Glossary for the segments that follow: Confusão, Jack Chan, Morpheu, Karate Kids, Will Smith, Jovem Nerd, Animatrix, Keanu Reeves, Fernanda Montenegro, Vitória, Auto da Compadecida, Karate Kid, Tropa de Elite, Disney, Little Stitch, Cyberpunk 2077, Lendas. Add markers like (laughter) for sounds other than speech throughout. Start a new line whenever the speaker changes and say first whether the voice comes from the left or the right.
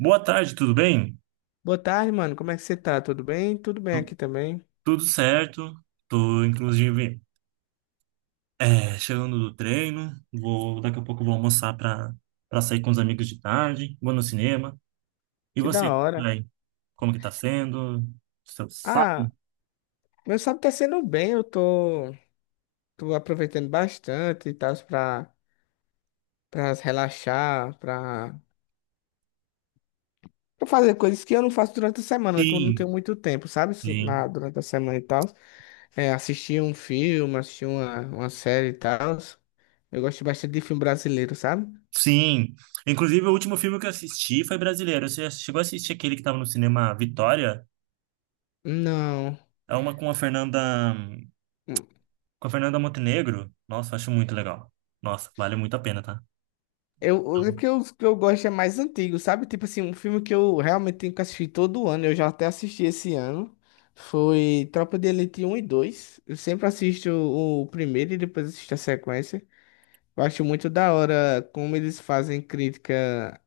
right: Boa tarde, tudo bem?
left: Boa tarde, mano. Como é que você tá? Tudo bem? Tudo bem
right: Tu-
left: aqui também.
right: Tudo certo. Tô, inclusive, chegando do treino. Vou, daqui a pouco eu vou almoçar para sair com os amigos de tarde. Vou no cinema. E
left: Que da
right: você,
left: hora.
right: aí, como que tá sendo? Seu sábado?
left: Ah, Meu sábado tá sendo bem. Tô aproveitando bastante e tal pra relaxar, pra fazer coisas que eu não faço durante a semana, que eu não tenho
right: Sim,
left: muito tempo, sabe? Isso
right: sim.
left: Na, durante a semana e tal. É, assistir um filme, assistir uma série e tal. Eu gosto bastante de filme brasileiro, sabe?
right: Sim. Inclusive, o último filme que eu assisti foi brasileiro. Você já chegou a assistir aquele que tava no cinema Vitória?
left: Não.
right: É uma com a Fernanda Montenegro. Nossa, acho muito legal. Nossa, vale muito a pena, tá?
left: Eu, Porque os que eu gosto é mais antigo, sabe? Tipo assim, um filme que eu realmente tenho que assistir todo ano, eu já até assisti esse ano, foi Tropa de Elite um e dois. Eu sempre assisto o primeiro e depois assisto a sequência. Eu acho muito da hora como eles fazem crítica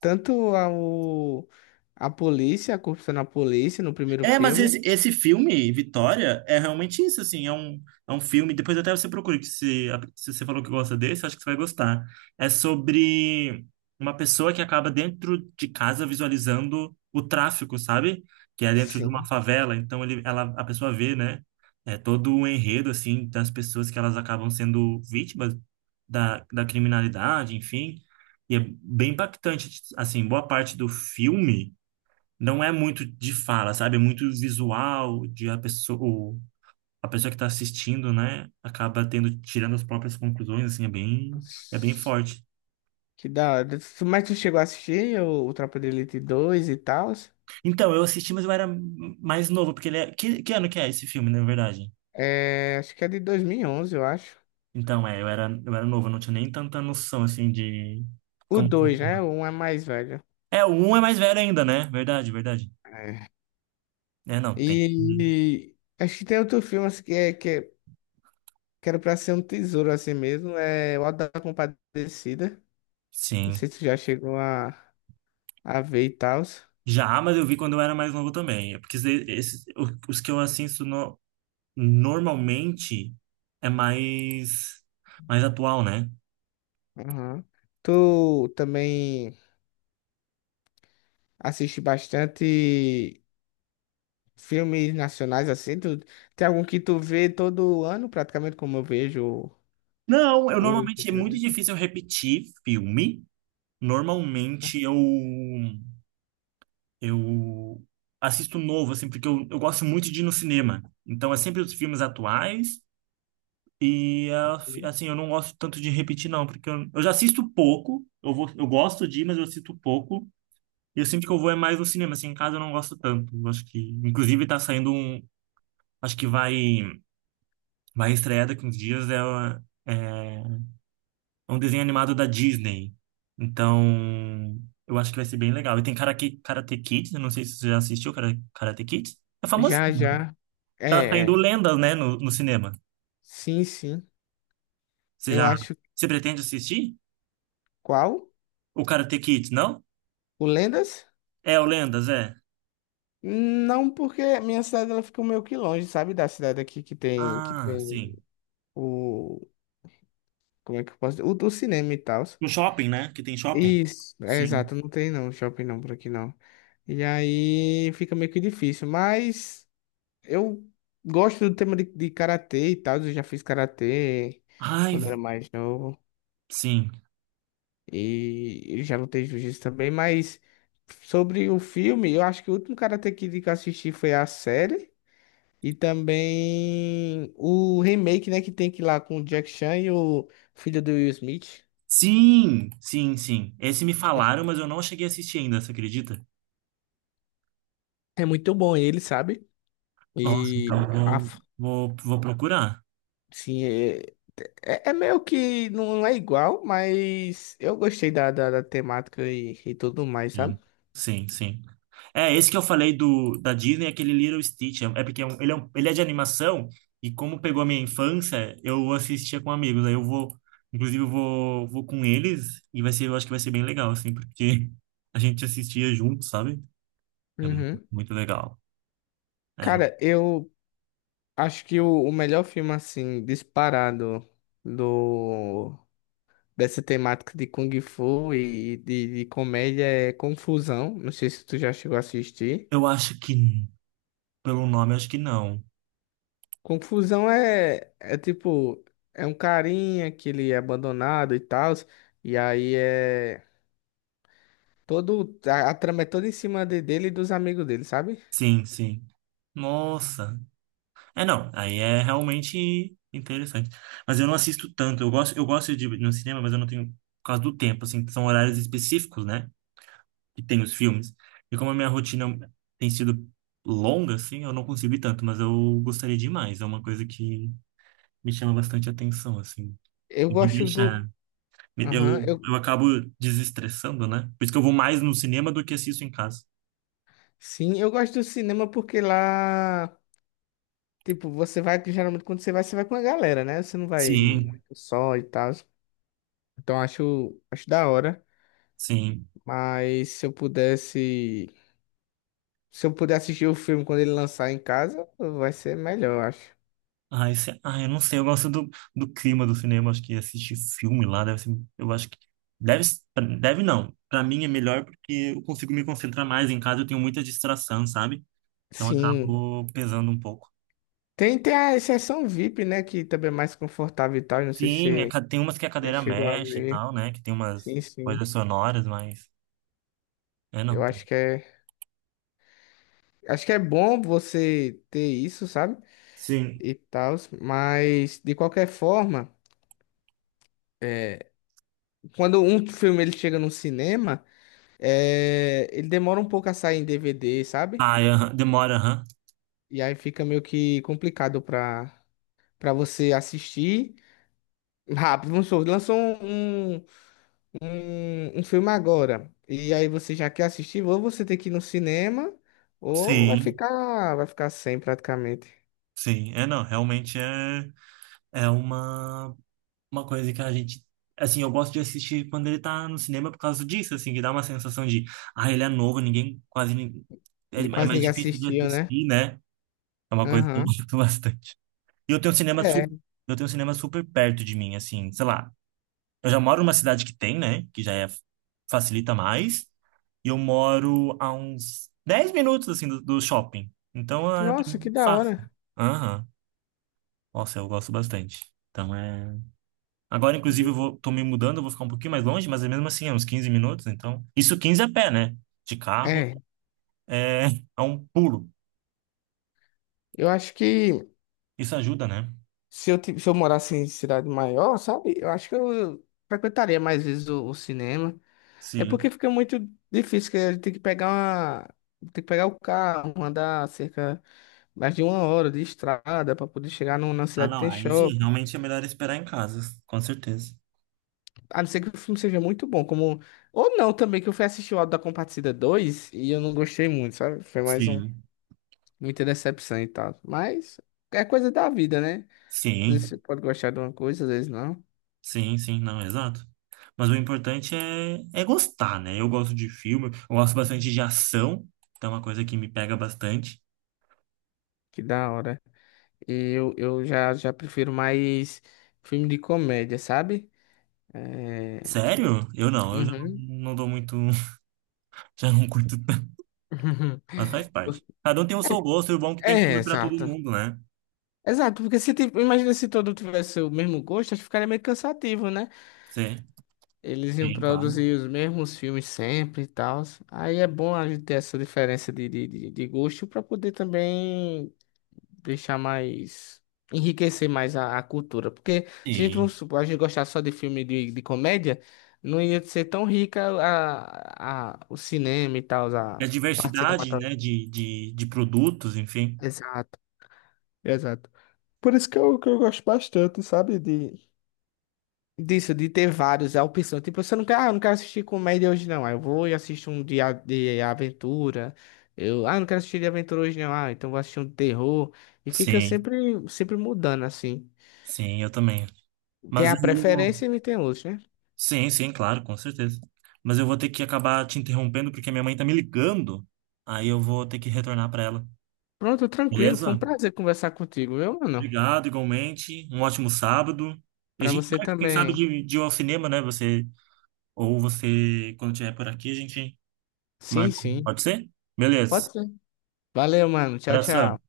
left: tanto à polícia, à corrupção na polícia, no primeiro
right: É, mas
left: filme.
right: esse filme, Vitória, é realmente isso, assim, é um filme, depois até você procura, que se você falou que gosta desse, acho que você vai gostar. É sobre uma pessoa que acaba dentro de casa visualizando o tráfico, sabe? Que é dentro de uma
left: Sim.
right: favela, então ela, a pessoa vê, né? É todo o enredo, assim, das pessoas que elas acabam sendo vítimas da criminalidade, enfim. E é bem impactante, assim, boa parte do filme não é muito de fala, sabe? É muito visual de a pessoa que está assistindo, né? Acaba tendo, tirando as próprias conclusões, assim, é bem forte.
left: Que da hora. Mas tu chegou a assistir o Tropa de Elite dois e tal?
right: Então, eu assisti, mas eu era mais novo, porque ele é... Que ano que é esse filme, na verdade?
left: É, acho que é de dois mil e onze, eu acho.
right: Então, é, eu era novo, eu não tinha nem tanta noção, assim, de...
left: O
right: Como...
left: dois, né? O um é mais velho.
right: É, o um é mais velho ainda, né? Verdade, verdade.
left: É.
right: É, não, tem que...
left: E acho que tem outro filme assim, que era pra ser um tesouro assim mesmo. É O Auto da Compadecida. Não
right: Sim.
left: sei se tu já chegou a ver e tal.
right: Já, mas eu vi quando eu era mais novo também. É porque os que eu assisto normalmente é mais atual, né?
left: Aham. Tu também assiste bastante filmes nacionais assim? Tu, tem algum que tu vê todo ano, praticamente, como eu vejo
right: Não, eu
left: o.
right: normalmente é muito
left: o-
right: difícil eu repetir filme. Normalmente eu assisto novo, assim, porque eu gosto muito de ir no cinema. Então é sempre os filmes atuais e assim, eu não gosto tanto de repetir não, porque eu já assisto pouco. Eu vou, eu gosto de ir, mas eu assisto pouco. E eu sinto que eu vou é mais no cinema, assim, em casa eu não gosto tanto. Eu acho que inclusive tá saindo um, acho que vai estrear daqui uns dias, é um desenho animado da Disney. Então, eu acho que vai ser bem legal. E tem Karate Kids, eu não sei se você já assistiu Karate Kids. É famosinho.
left: Já, já. É,
right: Tá saindo
left: é.
right: lendas, né, no cinema.
left: Sim, sim.
right: Você
left: Eu
right: já,
left: acho.
right: você pretende assistir?
left: Qual?
right: O Karate Kids, não?
left: O Lendas?
right: É, o Lendas, é.
left: Não, porque minha cidade ela fica meio que longe, sabe? Da cidade aqui que
right: Ah,
left: tem
right: sim.
left: o. Como é que eu posso dizer? O do cinema e tal.
right: No shopping, né? Que tem shopping.
left: Isso, é
right: Sim.
left: exato, não tem não, shopping não por aqui não. E aí fica meio que difícil, mas eu gosto do tema de karatê e tal. Eu já fiz karatê
right: Ai,
left: quando era mais novo
right: sim.
left: e eu já lutei jiu-jitsu também. Mas sobre o filme, eu acho que o último Karate Kid que eu assisti foi a série. E também o remake, né, que tem que ir lá com o Jack Chan e o filho do Will Smith.
right: Sim, sim, sim. Esse me falaram, mas eu não cheguei a assistir ainda, você acredita?
left: É muito bom ele, sabe?
right: Nossa, então
left: E a,
right: eu
left: f-
right: vou procurar.
left: sim, é, é é meio que não é igual, mas eu gostei da temática e tudo mais,
right: Sim,
left: sabe?
right: sim, sim. É, esse que eu falei do da Disney, é aquele Little Stitch. É porque é um- ele é de animação e como pegou a minha infância, eu assistia com amigos. Aí eu vou, inclusive eu vou com eles e vai ser, eu acho que vai ser bem legal, assim, porque a gente assistia junto, sabe? É muito,
left: Uhum.
right: muito legal. É.
left: Cara, eu acho que o melhor filme, assim, disparado do, dessa temática de Kung Fu e de comédia é Confusão. Não sei se tu já chegou a assistir.
right: Eu acho que, pelo nome, eu acho que não.
left: Confusão é, é tipo, é um carinha que ele é abandonado e tal, e aí é todo, a trama é toda em cima dele e dos amigos dele, sabe?
right: Sim, sim. Nossa. É, não, aí é realmente interessante. Mas eu não assisto tanto. Eu gosto de ir no cinema, mas eu não tenho por causa do tempo, assim, são horários específicos, né? Que tem os filmes. E como a minha rotina tem sido longa, assim, eu não consigo ir tanto, mas eu gostaria demais. É uma coisa que me chama bastante atenção, assim.
left: Eu
right: E me
left: gosto do,
right: deixa.
left: aham,
right: Eu
left: eu,
right: acabo desestressando, né? Por isso que eu vou mais no cinema do que assisto em casa.
left: Sim, eu gosto do cinema porque lá, tipo, você vai, geralmente quando você vai com a galera, né? Você não vai muito
right: Sim,
left: só e tal, então acho da hora,
right: sim.
left: mas se eu puder assistir o filme quando ele lançar em casa, vai ser melhor, eu acho.
right: Ai, eu não sei, eu gosto do clima do cinema, acho que assistir filme lá deve ser, eu acho que deve, deve não. Pra mim é melhor porque eu consigo me concentrar mais em casa, eu tenho muita distração, sabe? Então
left: Sim.
right: acabo pesando um pouco.
left: Tem a exceção VIP, né? Que também é mais confortável e tal. Não sei se
right: Sim,
left: você
right: tem umas que a
left: já
right: cadeira
left: chegou a
right: mexe e
left: ver.
right: tal, né? Que tem umas
left: Sim, sim.
right: coisas sonoras, mas é
left: Eu
right: não.
left: acho que é. Acho que é bom você ter isso, sabe?
right: Sim.
left: E tal. Mas, de qualquer forma, é, quando um filme ele chega no cinema, é, ele demora um pouco a sair em DVD, sabe?
right: Ai, aham, demora, aham.
left: E aí fica meio que complicado pra você assistir rápido. Vamos supor, lançou um, um filme agora. E aí você já quer assistir, ou você tem que ir no cinema, ou
right: Sim,
left: vai ficar sem praticamente.
right: sim. É não, realmente é uma coisa que a gente. Assim, eu gosto de assistir quando ele tá no cinema por causa disso, assim, que dá uma sensação de, ah, ele é novo, ninguém, quase ninguém. É, é
left: Quase
right: mais
left: ninguém
right: difícil de
left: assistiu, né?
right: assistir, né? É uma coisa que eu (laughs)
left: Aham.
right: gosto bastante. E eu tenho
left: É.
right: eu tenho cinema super perto de mim, assim, sei lá. Eu já moro numa cidade que tem, né? Que já é, facilita mais. E eu moro a uns 10 minutos, assim, do shopping. Então, é pra
left: Nossa,
right: mim,
left: que
right: é
left: da
right: fácil.
left: hora.
right: Aham. Nossa, eu gosto bastante. Então, é. Agora, inclusive, tô me mudando, eu vou ficar um pouquinho mais longe, mas é mesmo assim, é uns 15 minutos, então. Isso 15 a pé, né? De carro
left: É.
right: é, é um pulo.
left: Eu acho que
right: Isso ajuda, né?
left: se eu morasse em cidade maior, sabe? Eu acho que eu frequentaria mais vezes o cinema. É porque
right: Sim.
left: fica muito difícil, que a gente tem que pegar uma. Tem que pegar o carro, andar cerca mais de uma hora de estrada para poder chegar no, na
right: Ah,
left: cidade que
right: não,
left: tem
right: aí sim,
left: shopping.
right: realmente é melhor esperar em casa, com certeza.
left: A não ser que o filme seja muito bom, como. Ou não também, que eu fui assistir o Auto da Compadecida 2 e eu não gostei muito, sabe? Foi mais um.
right: Sim.
left: Muita decepção e tal. Mas é coisa da vida, né? Às
right: Sim,
left: vezes você pode gostar de uma coisa, às vezes não.
right: sim, sim, não, exato. Mas o importante é gostar, né? Eu gosto de filme, eu gosto bastante de ação, então é uma coisa que me pega bastante.
left: Que da hora. E já prefiro mais filme de comédia, sabe? É.
right: Sério? Eu já não,
left: Uhum.
right: não dou muito, (laughs) já não curto. Mas faz parte.
left: (laughs)
right: Cada um tem o seu gosto, e o bom é que tem
left: É,
right: filme para todo
left: exato.
right: mundo, né?
left: Exato, porque se, tipo, imagina se todo tivesse o mesmo gosto, acho que ficaria meio cansativo, né?
right: Sim,
left: Eles iam
right: sim, claro.
left: produzir os mesmos filmes sempre e tal. Aí é bom a gente ter essa diferença de gosto para poder também deixar mais. Enriquecer mais a cultura. Porque se a gente, vamos
right: Sim.
left: supor, a gente gostar só de filme de comédia, não ia ser tão rica o cinema e tal,
right: E a
left: a parte
right: diversidade, né,
left: cinematográfica.
right: de produtos, enfim.
left: Exato, exato. Por isso que eu gosto bastante, sabe? De, disso, de ter vários, é a opção. Tipo, você não quer, ah, eu não quero assistir comédia hoje, não. Aí eu vou e assisto um de aventura. Eu, ah, não quero assistir de aventura hoje, não. Ah, então vou assistir um de terror. E fica
right: Sim,
left: sempre, sempre mudando, assim.
right: sim, eu também.
left: Tem
right: Mas
left: a
right: eu
left: preferência
right: vou...
left: e tem outros, né?
right: Sim, sim, claro, com certeza. Mas eu vou ter que acabar te interrompendo porque a minha mãe tá me ligando. Aí eu vou ter que retornar para ela.
left: Pronto, tranquilo. Foi um
right: Beleza?
left: prazer conversar contigo, viu, mano?
right: Obrigado, igualmente. Um ótimo sábado. E a
left: Pra
right: gente
left: você
right: marca, quem sabe,
left: também.
right: de ir ao cinema, né? Você, ou você, quando estiver por aqui, a gente
left: Sim,
right: Marco,
left: sim.
right: pode ser? Beleza.
left: Pode ser. Valeu, mano. Tchau,
right: Abração.
left: tchau.